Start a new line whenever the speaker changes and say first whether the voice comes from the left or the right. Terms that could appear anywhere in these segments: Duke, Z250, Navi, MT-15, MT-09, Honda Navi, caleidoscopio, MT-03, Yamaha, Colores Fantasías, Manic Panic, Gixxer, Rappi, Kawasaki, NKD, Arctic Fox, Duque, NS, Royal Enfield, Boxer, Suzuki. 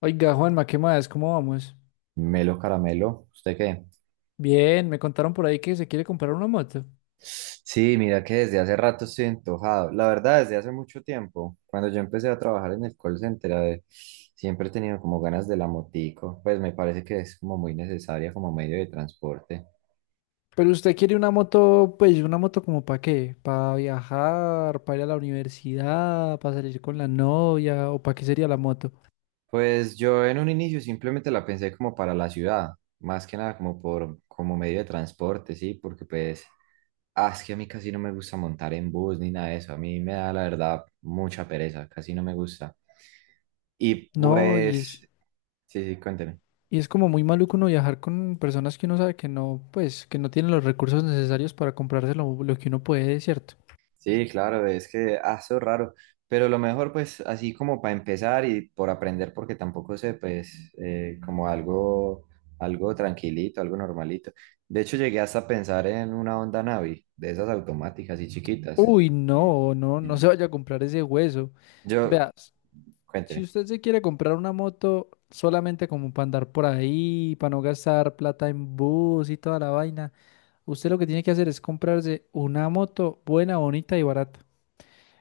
left: Oiga, Juanma, ¿qué más? ¿Cómo vamos?
right: Melo caramelo, ¿usted qué?
left: Bien, me contaron por ahí que se quiere comprar una moto.
right: Sí, mira que desde hace rato estoy antojado. La verdad, desde hace mucho tiempo, cuando yo empecé a trabajar en el call center, a ver, siempre he tenido como ganas de la motico, pues me parece que es como muy necesaria como medio de transporte.
left: Pero usted quiere una moto, pues, ¿una moto como para qué? ¿Para viajar? ¿Para ir a la universidad? ¿Para salir con la novia? ¿O para qué sería la moto?
right: Pues yo en un inicio simplemente la pensé como para la ciudad, más que nada como por como medio de transporte, sí, porque pues es que a mí casi no me gusta montar en bus ni nada de eso, a mí me da la verdad mucha pereza, casi no me gusta. Y
left: No, y es,
right: pues. Sí, sí, cuénteme.
left: y es como muy maluco uno viajar con personas que uno sabe que no, pues, que no tienen los recursos necesarios para comprarse lo que uno puede, ¿cierto?
right: Sí, claro, es que, eso es raro, pero lo mejor pues así como para empezar y por aprender, porque tampoco sé, pues como algo, algo tranquilito, algo normalito. De hecho, llegué hasta a pensar en una Honda Navi, de esas automáticas y chiquitas.
left: Uy, no, no, no se vaya a comprar ese hueso.
right: Yo,
left: Veas. Si
right: cuénteme.
left: usted se quiere comprar una moto solamente como para andar por ahí, para no gastar plata en bus y toda la vaina, usted lo que tiene que hacer es comprarse una moto buena, bonita y barata.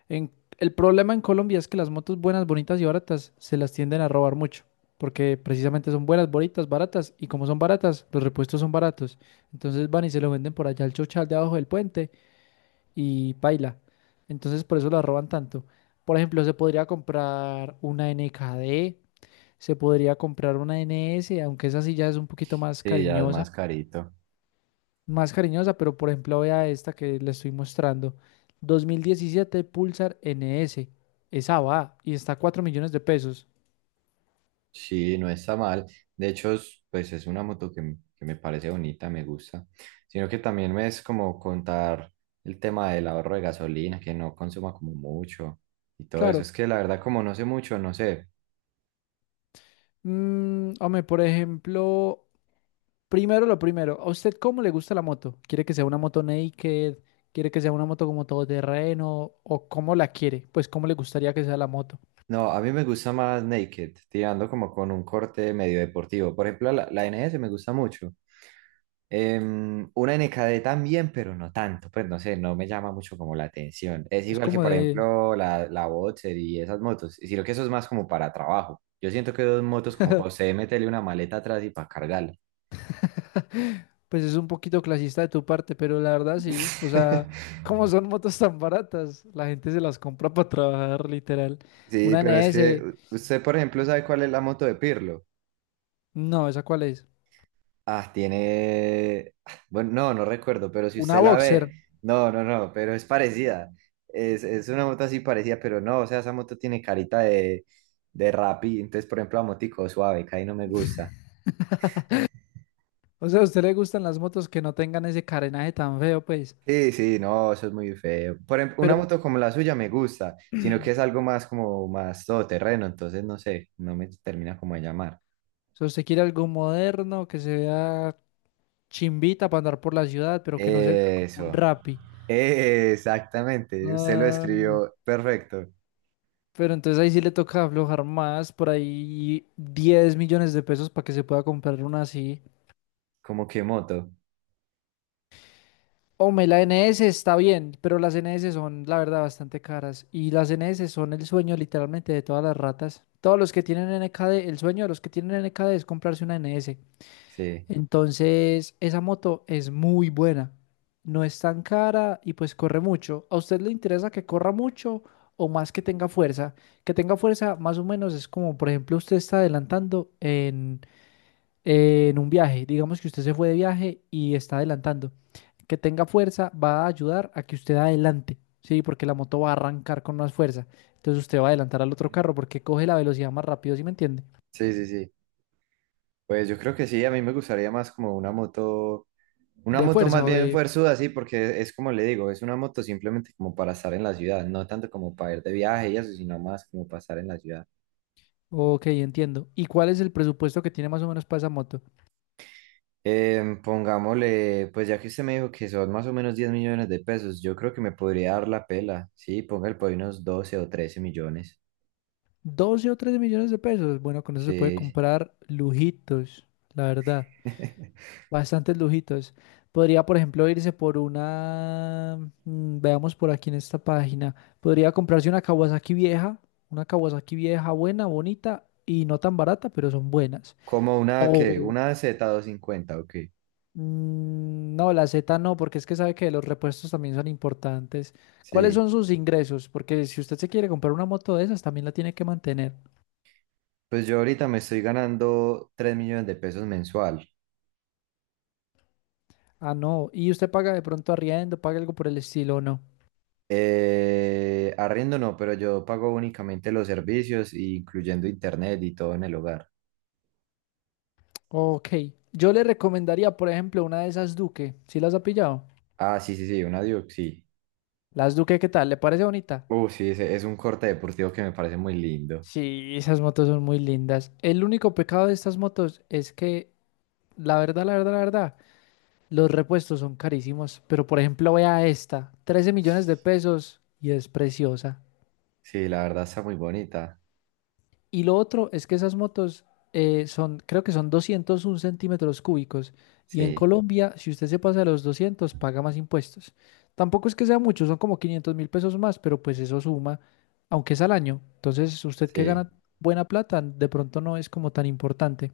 left: En- el problema en Colombia es que las motos buenas, bonitas y baratas se las tienden a robar mucho, porque precisamente son buenas, bonitas, baratas, y como son baratas, los repuestos son baratos. Entonces van y se lo venden por allá al chochal de abajo del puente y paila. Entonces por eso las roban tanto. Por ejemplo, se podría comprar una NS, aunque esa sí ya es un poquito
right: Sí, ya es más carito.
left: más cariñosa, pero por ejemplo vea esta que le estoy mostrando, 2017 Pulsar NS, esa va y está a 4 millones de pesos.
right: Sí, no está mal. De hecho, pues es una moto que, que me parece bonita, me gusta. Sino que también es como contar el tema del ahorro de gasolina, que no consuma como mucho y todo eso.
left: Claro,
right: Es que la verdad, como no sé mucho, no sé.
left: hombre, por ejemplo, primero lo primero, ¿a usted cómo le gusta la moto? ¿Quiere que sea una moto naked? ¿Quiere que sea una moto como todoterreno? ¿O cómo la quiere? Pues cómo le gustaría que sea la moto.
right: No, a mí me gusta más naked, tirando como con un corte medio deportivo. Por ejemplo, la NS me gusta mucho. Una NKD también, pero no tanto, pues no sé, no me llama mucho como la atención. Es
left: Es
right: igual que,
left: como
right: por
left: de.
right: ejemplo, la Boxer y esas motos, y sino que eso es más como para trabajo. Yo siento que dos motos como para usted meterle una maleta atrás y para cargarla.
left: Pues es un poquito clasista de tu parte, pero la verdad sí. O sea, ¿cómo son motos tan baratas? La gente se las compra para trabajar, literal.
right: Sí,
left: Una
right: pero es que
left: NS,
right: usted, por ejemplo, sabe cuál es la moto de Pirlo.
left: no, ¿esa cuál es?
right: Ah, tiene. Bueno, no, no recuerdo, pero si
left: Una
right: usted la
left: Boxer.
right: ve, no, no, no, pero es parecida. Es una moto así parecida, pero no, o sea, esa moto tiene carita de Rappi. Entonces, por ejemplo, la motico suave, que ahí no me gusta.
left: O sea, a usted le gustan las motos que no tengan ese carenaje tan feo, pues.
right: Sí, sí, no, eso es muy feo. Por ejemplo, una
left: Pero
right: moto como la suya me gusta, sino que es algo más como más todoterreno, entonces no sé, no me termina como de llamar.
left: si usted quiere algo moderno, que se vea chimbita para andar por la ciudad, pero que no se vea como un
right: Eso,
left: Rappi.
right: exactamente, usted lo
left: Ah,
right: escribió perfecto,
left: pero entonces ahí sí le toca aflojar más, por ahí 10 millones de pesos para que se pueda comprar una así.
right: como que moto,
left: Hombre, la N S está bien, pero las N S son, la verdad, bastante caras. Y las N S son el sueño literalmente de todas las ratas. Todos los que tienen N NKD, el sueño de los que tienen N NKD es comprarse una N S.
right: sí,
left: Entonces, esa moto es muy buena. No es tan cara y pues corre mucho. ¿A usted le interesa que corra mucho o más que tenga fuerza? Que tenga fuerza más o menos es como, por ejemplo, usted está adelantando en un viaje. Digamos que usted se fue de viaje y está adelantando. Que tenga fuerza va a ayudar a que usted adelante, ¿sí? Porque la moto va a arrancar con más fuerza. Entonces usted va a adelantar al otro carro porque coge la velocidad más rápido, ¿sí me entiende?
right: sí, sí, sí. Pues yo creo que sí, a mí me gustaría más como una
left: De
right: moto más
left: fuerza o
right: bien
left: de.
right: fuerzuda, sí, porque es como le digo, es una moto simplemente como para estar en la ciudad, no tanto como para ir de viaje y eso, sino más como para estar en la ciudad.
left: Ok, entiendo. ¿Y cuál es el presupuesto que tiene más o menos para esa moto?
right: Pongámosle, pues ya que usted me dijo que son más o menos 10 millones de pesos, yo creo que me podría dar la pela, sí, póngale por ahí unos 12 o 13 millones,
left: 12 o 13 millones de pesos. Bueno, con eso se puede
right: sí.
left: comprar lujitos, la verdad. Bastantes lujitos. Podría, por ejemplo, irse por una, veamos por aquí en esta página, podría comprarse una Kawasaki vieja buena, bonita y no tan barata, pero son buenas.
right: Como
left: O,
right: una Z250, 250, ok,
left: no, la Z no, porque es que sabe que los repuestos también son importantes. ¿Cuáles
right: sí.
left: son sus ingresos? Porque si usted se quiere comprar una moto de esas, también la tiene que mantener.
right: Pues yo ahorita me estoy ganando 3 millones de pesos mensual.
left: Ah, no. ¿Y usted paga de pronto arriendo, paga algo por el estilo o no?
right: Arriendo no, pero yo pago únicamente los servicios, incluyendo internet y todo en el hogar.
left: Ok, yo le recomendaría, por ejemplo, una de esas Duque. ¿Sí las ha pillado?
right: Ah, sí, sí, sí, una Duke, sí.
left: Las Duque, ¿qué tal? ¿Le parece bonita?
right: Sí, ese es un corte deportivo que me parece muy lindo.
left: Sí, esas motos son muy lindas. El único pecado de estas motos es que, la verdad, la verdad, la verdad, los repuestos son carísimos. Pero, por ejemplo, vea esta, 13 millones de pesos y es preciosa.
right: Sí, la verdad está muy bonita.
left: Y lo otro es que esas motos son, creo que son 201 centímetros cúbicos. Y en
right: Sí,
left: Colombia, si usted se pasa de los 200, paga más impuestos. Tampoco es que sea mucho, son como 500 mil pesos más, pero pues eso suma, aunque es al año. Entonces, usted que
right: sí.
left: gana buena plata, de pronto no es como tan importante.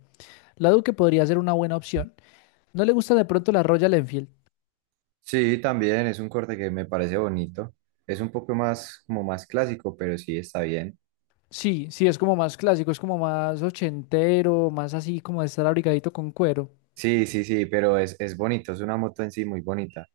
left: La Duke podría ser una buena opción. ¿No le gusta de pronto la Royal Enfield?
right: Sí, también es un corte que me parece bonito. Es un poco más, como más clásico, pero sí está bien.
left: Sí, sí, es como más clásico, es como más ochentero, más así como de estar abrigadito con cuero.
right: Sí, sí, sí, pero es bonito, es una moto en sí muy bonita.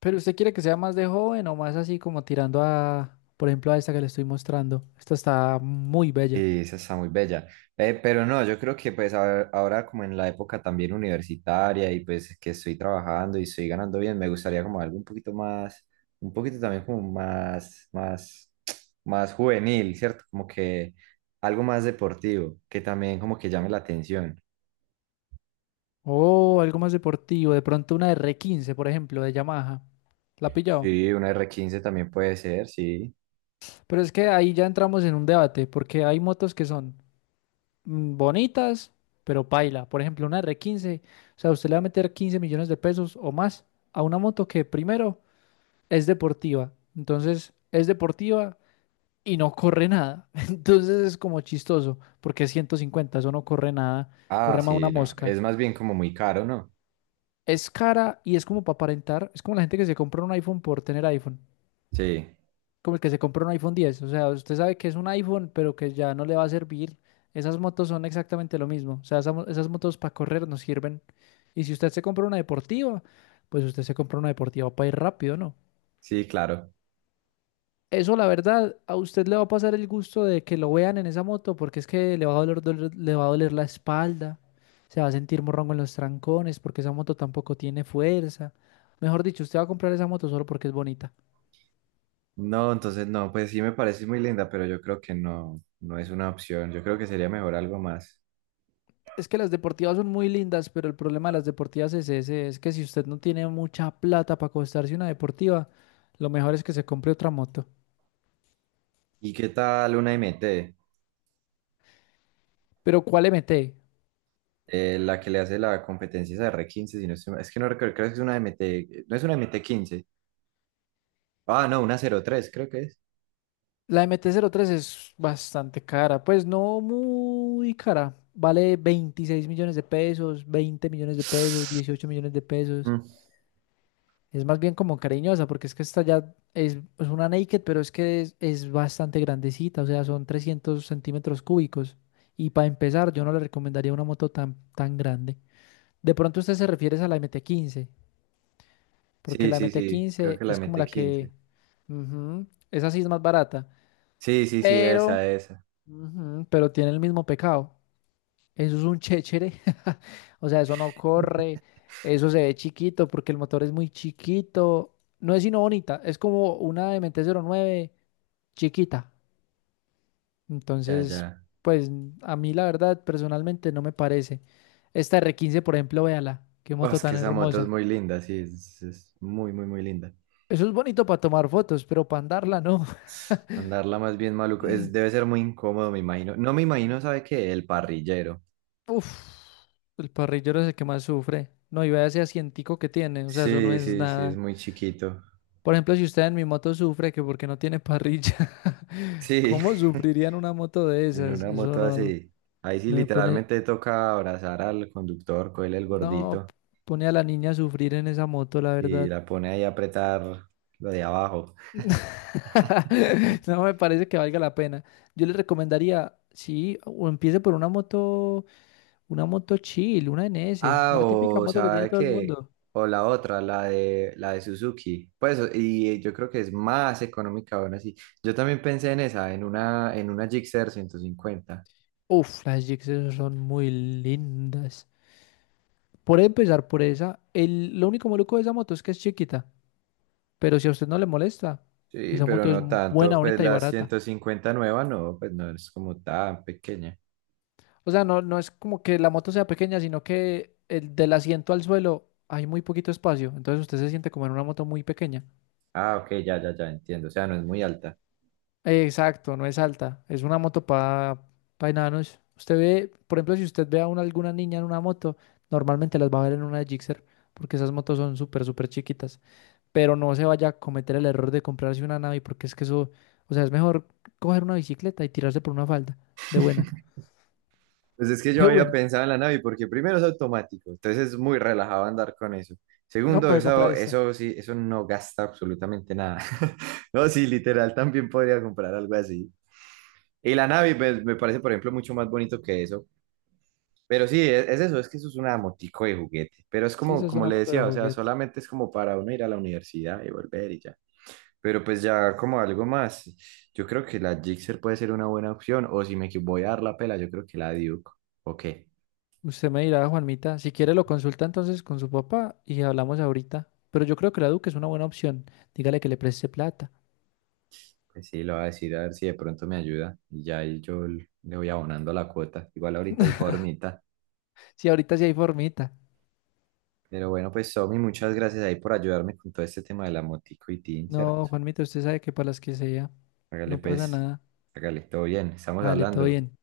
left: Pero usted quiere que sea más de joven o más así como tirando a, por ejemplo, a esta que le estoy mostrando. Esta está muy bella.
right: Sí, esa está muy bella. Pero no, yo creo que pues ahora como en la época también universitaria y pues que estoy trabajando y estoy ganando bien, me gustaría como algo un poquito más, un poquito también como más juvenil, ¿cierto? Como que algo más deportivo, que también como que llame la atención.
left: O algo más deportivo, de pronto una R15, por ejemplo, de Yamaha. ¿La ha pillado?
right: Sí, una R15 también puede ser, sí.
left: Pero es que ahí ya entramos en un debate, porque hay motos que son bonitas, pero paila. Por ejemplo, una R15. O sea, usted le va a meter 15 millones de pesos o más a una moto que primero es deportiva. Entonces, es deportiva, y no corre nada. Entonces es como chistoso, porque es 150, eso no corre nada,
right: Ah,
left: corre más una
right: sí, no.
left: mosca.
right: Es más bien como muy caro, ¿no?
left: Es cara y es como para aparentar, es como la gente que se compra un iPhone por tener iPhone,
right: Sí,
left: como el que se compra un iPhone 10, o sea, usted sabe que es un iPhone, pero que ya no le va a servir. Esas motos son exactamente lo mismo, o sea, esas motos para correr nos sirven. Y si usted se compra una deportiva, pues usted se compra una deportiva para ir rápido, ¿no?
right: sí, claro.
left: Eso, la verdad, a usted le va a pasar el gusto de que lo vean en esa moto, porque es que le va a le va a doler la espalda, se va a sentir morrongo en los trancones, porque esa moto tampoco tiene fuerza. Mejor dicho, usted va a comprar esa moto solo porque es bonita.
right: No, entonces no, pues sí me parece muy linda, pero yo creo que no, no es una opción. Yo creo que sería mejor algo más.
left: Es que las deportivas son muy lindas, pero el problema de las deportivas es ese, es que si usted no tiene mucha plata para costarse una deportiva, lo mejor es que se compre otra moto.
right: ¿Y qué tal una MT?
left: Pero ¿cuál MT?
right: La que le hace la competencia esa R15, si no estoy mal. Es que no recuerdo, creo que es una MT, no es una MT15. Ah, no, una 03, creo que es.
left: La MT-03 es bastante cara, pues no muy cara. Vale 26 millones de pesos, 20 millones de pesos, 18 millones de pesos.
right: Mm.
left: Es más bien como cariñosa, porque es que esta ya es una naked, pero es que es bastante grandecita, o sea, son 300 centímetros cúbicos. Y para empezar, yo no le recomendaría una moto tan, tan grande. De pronto usted se refiere a la MT-15, porque
right: Sí,
left: la
right: sí, sí, creo
left: MT-15
right: que la
left: es
right: M
left: como
right: T
left: la que.
right: quince.
left: Ujú, esa sí es más barata,
right: Sí, sí, sí,
left: pero.
right: esa, esa.
left: Ujú, pero tiene el mismo pecado. Eso es un chéchere. O sea, eso no corre. Eso se ve chiquito porque el motor es muy chiquito. No es sino bonita. Es como una MT-09 chiquita.
right: Ya,
left: Entonces,
right: ya.
left: pues a mí la verdad personalmente no me parece. Esta R15, por ejemplo, véala. Qué
right: Oh,
left: moto
right: es que
left: tan
right: esa moto es
left: hermosa.
right: muy linda, sí, es muy, muy, muy linda.
left: Eso es bonito para tomar fotos, pero para andarla no.
right: Andarla más bien maluco, debe ser muy incómodo, me imagino. No me imagino, ¿sabe qué? El parrillero.
left: Uf, el parrillero es el que más sufre. No, y vea ese asientico que tiene. O sea, eso no
right: Sí,
left: es
right: sí, sí, es
left: nada.
right: muy chiquito.
left: Por ejemplo, si usted en mi moto sufre que porque no tiene parrilla,
right: Sí,
left: ¿cómo sufriría en una moto de
right: en
left: esas?
right: una
left: Eso
right: moto
left: no,
right: así. Ahí sí
left: no me pone,
right: literalmente toca abrazar al conductor, cogerle el
left: no
right: gordito
left: pone a la niña a sufrir en esa moto, la
right: y
left: verdad.
right: la pone ahí a apretar lo de abajo.
left: No me parece que valga la pena. Yo le recomendaría, sí, o empiece por una moto chill, una NS,
right: Ah,
left: la típica
right: o
left: moto que tiene
right: ¿sabe
left: todo el
right: qué?
left: mundo.
right: O la otra, la de Suzuki. Pues y yo creo que es más económica aún así. Yo también pensé en esa, en una Gixxer 150.
left: Uf, las Gixxer son muy lindas. Por empezar por esa, lo único maluco de esa moto es que es chiquita. Pero si a usted no le molesta,
right: Sí,
left: esa
right: pero
left: moto es
right: no
left: buena,
right: tanto, pues
left: bonita y
right: la
left: barata.
right: 150 nueva no, pues no es como tan pequeña.
left: O sea, no, no es como que la moto sea pequeña, sino que del asiento al suelo hay muy poquito espacio. Entonces usted se siente como en una moto muy pequeña.
right: Ah, ok, ya, ya, ya, entiendo. O sea, no es muy alta.
left: Exacto, no es alta. Es una moto para pa enanos. Usted ve, por ejemplo, si usted ve a alguna niña en una moto, normalmente las va a ver en una Gixxer, porque esas motos son súper, súper chiquitas. Pero no se vaya a cometer el error de comprarse una Navi, porque es que eso, o sea, es mejor coger una bicicleta y tirarse por una falda de buena.
right: Pues es que yo
left: De
right: había
left: buena.
right: pensado en la Navi porque primero es automático, entonces es muy relajado andar con eso.
left: No,
right: Segundo,
left: puede
right: eso,
left: comprar esta.
right: eso sí, eso no gasta absolutamente nada. No, sí, literal, también podría comprar algo así. Y la Navi pues, me parece, por ejemplo, mucho más bonito que eso. Pero sí, es eso, es que eso es una motico de juguete. Pero es
left: Sí,
right: como,
left: esa es
right: como
left: una
right: le
left: moto de
right: decía, o sea,
left: juguete.
right: solamente es como para uno ir a la universidad y volver y ya. Pero pues ya como algo más, yo creo que la Gixxer puede ser una buena opción, o si me voy a dar la pela, yo creo que la Duke, o qué,
left: Usted me dirá, Juanmita, si quiere lo consulta entonces con su papá y hablamos ahorita. Pero yo creo que la Duque es una buena opción. Dígale que le preste plata.
right: pues sí, lo voy a decir a ver si de pronto me ayuda, y ya ahí yo le voy abonando la cuota, igual ahorita hay formita,
left: Sí, ahorita sí hay formita.
right: pero bueno, pues Somi, muchas gracias ahí por ayudarme con todo este tema de la motico y tin,
left: No,
right: ¿cierto?
left: Juanmita, usted sabe que para las que sea,
right: Hágale
left: no pasa
right: pues,
left: nada.
right: hágale, todo bien, estamos
left: Dale, todo
right: hablando.
left: bien.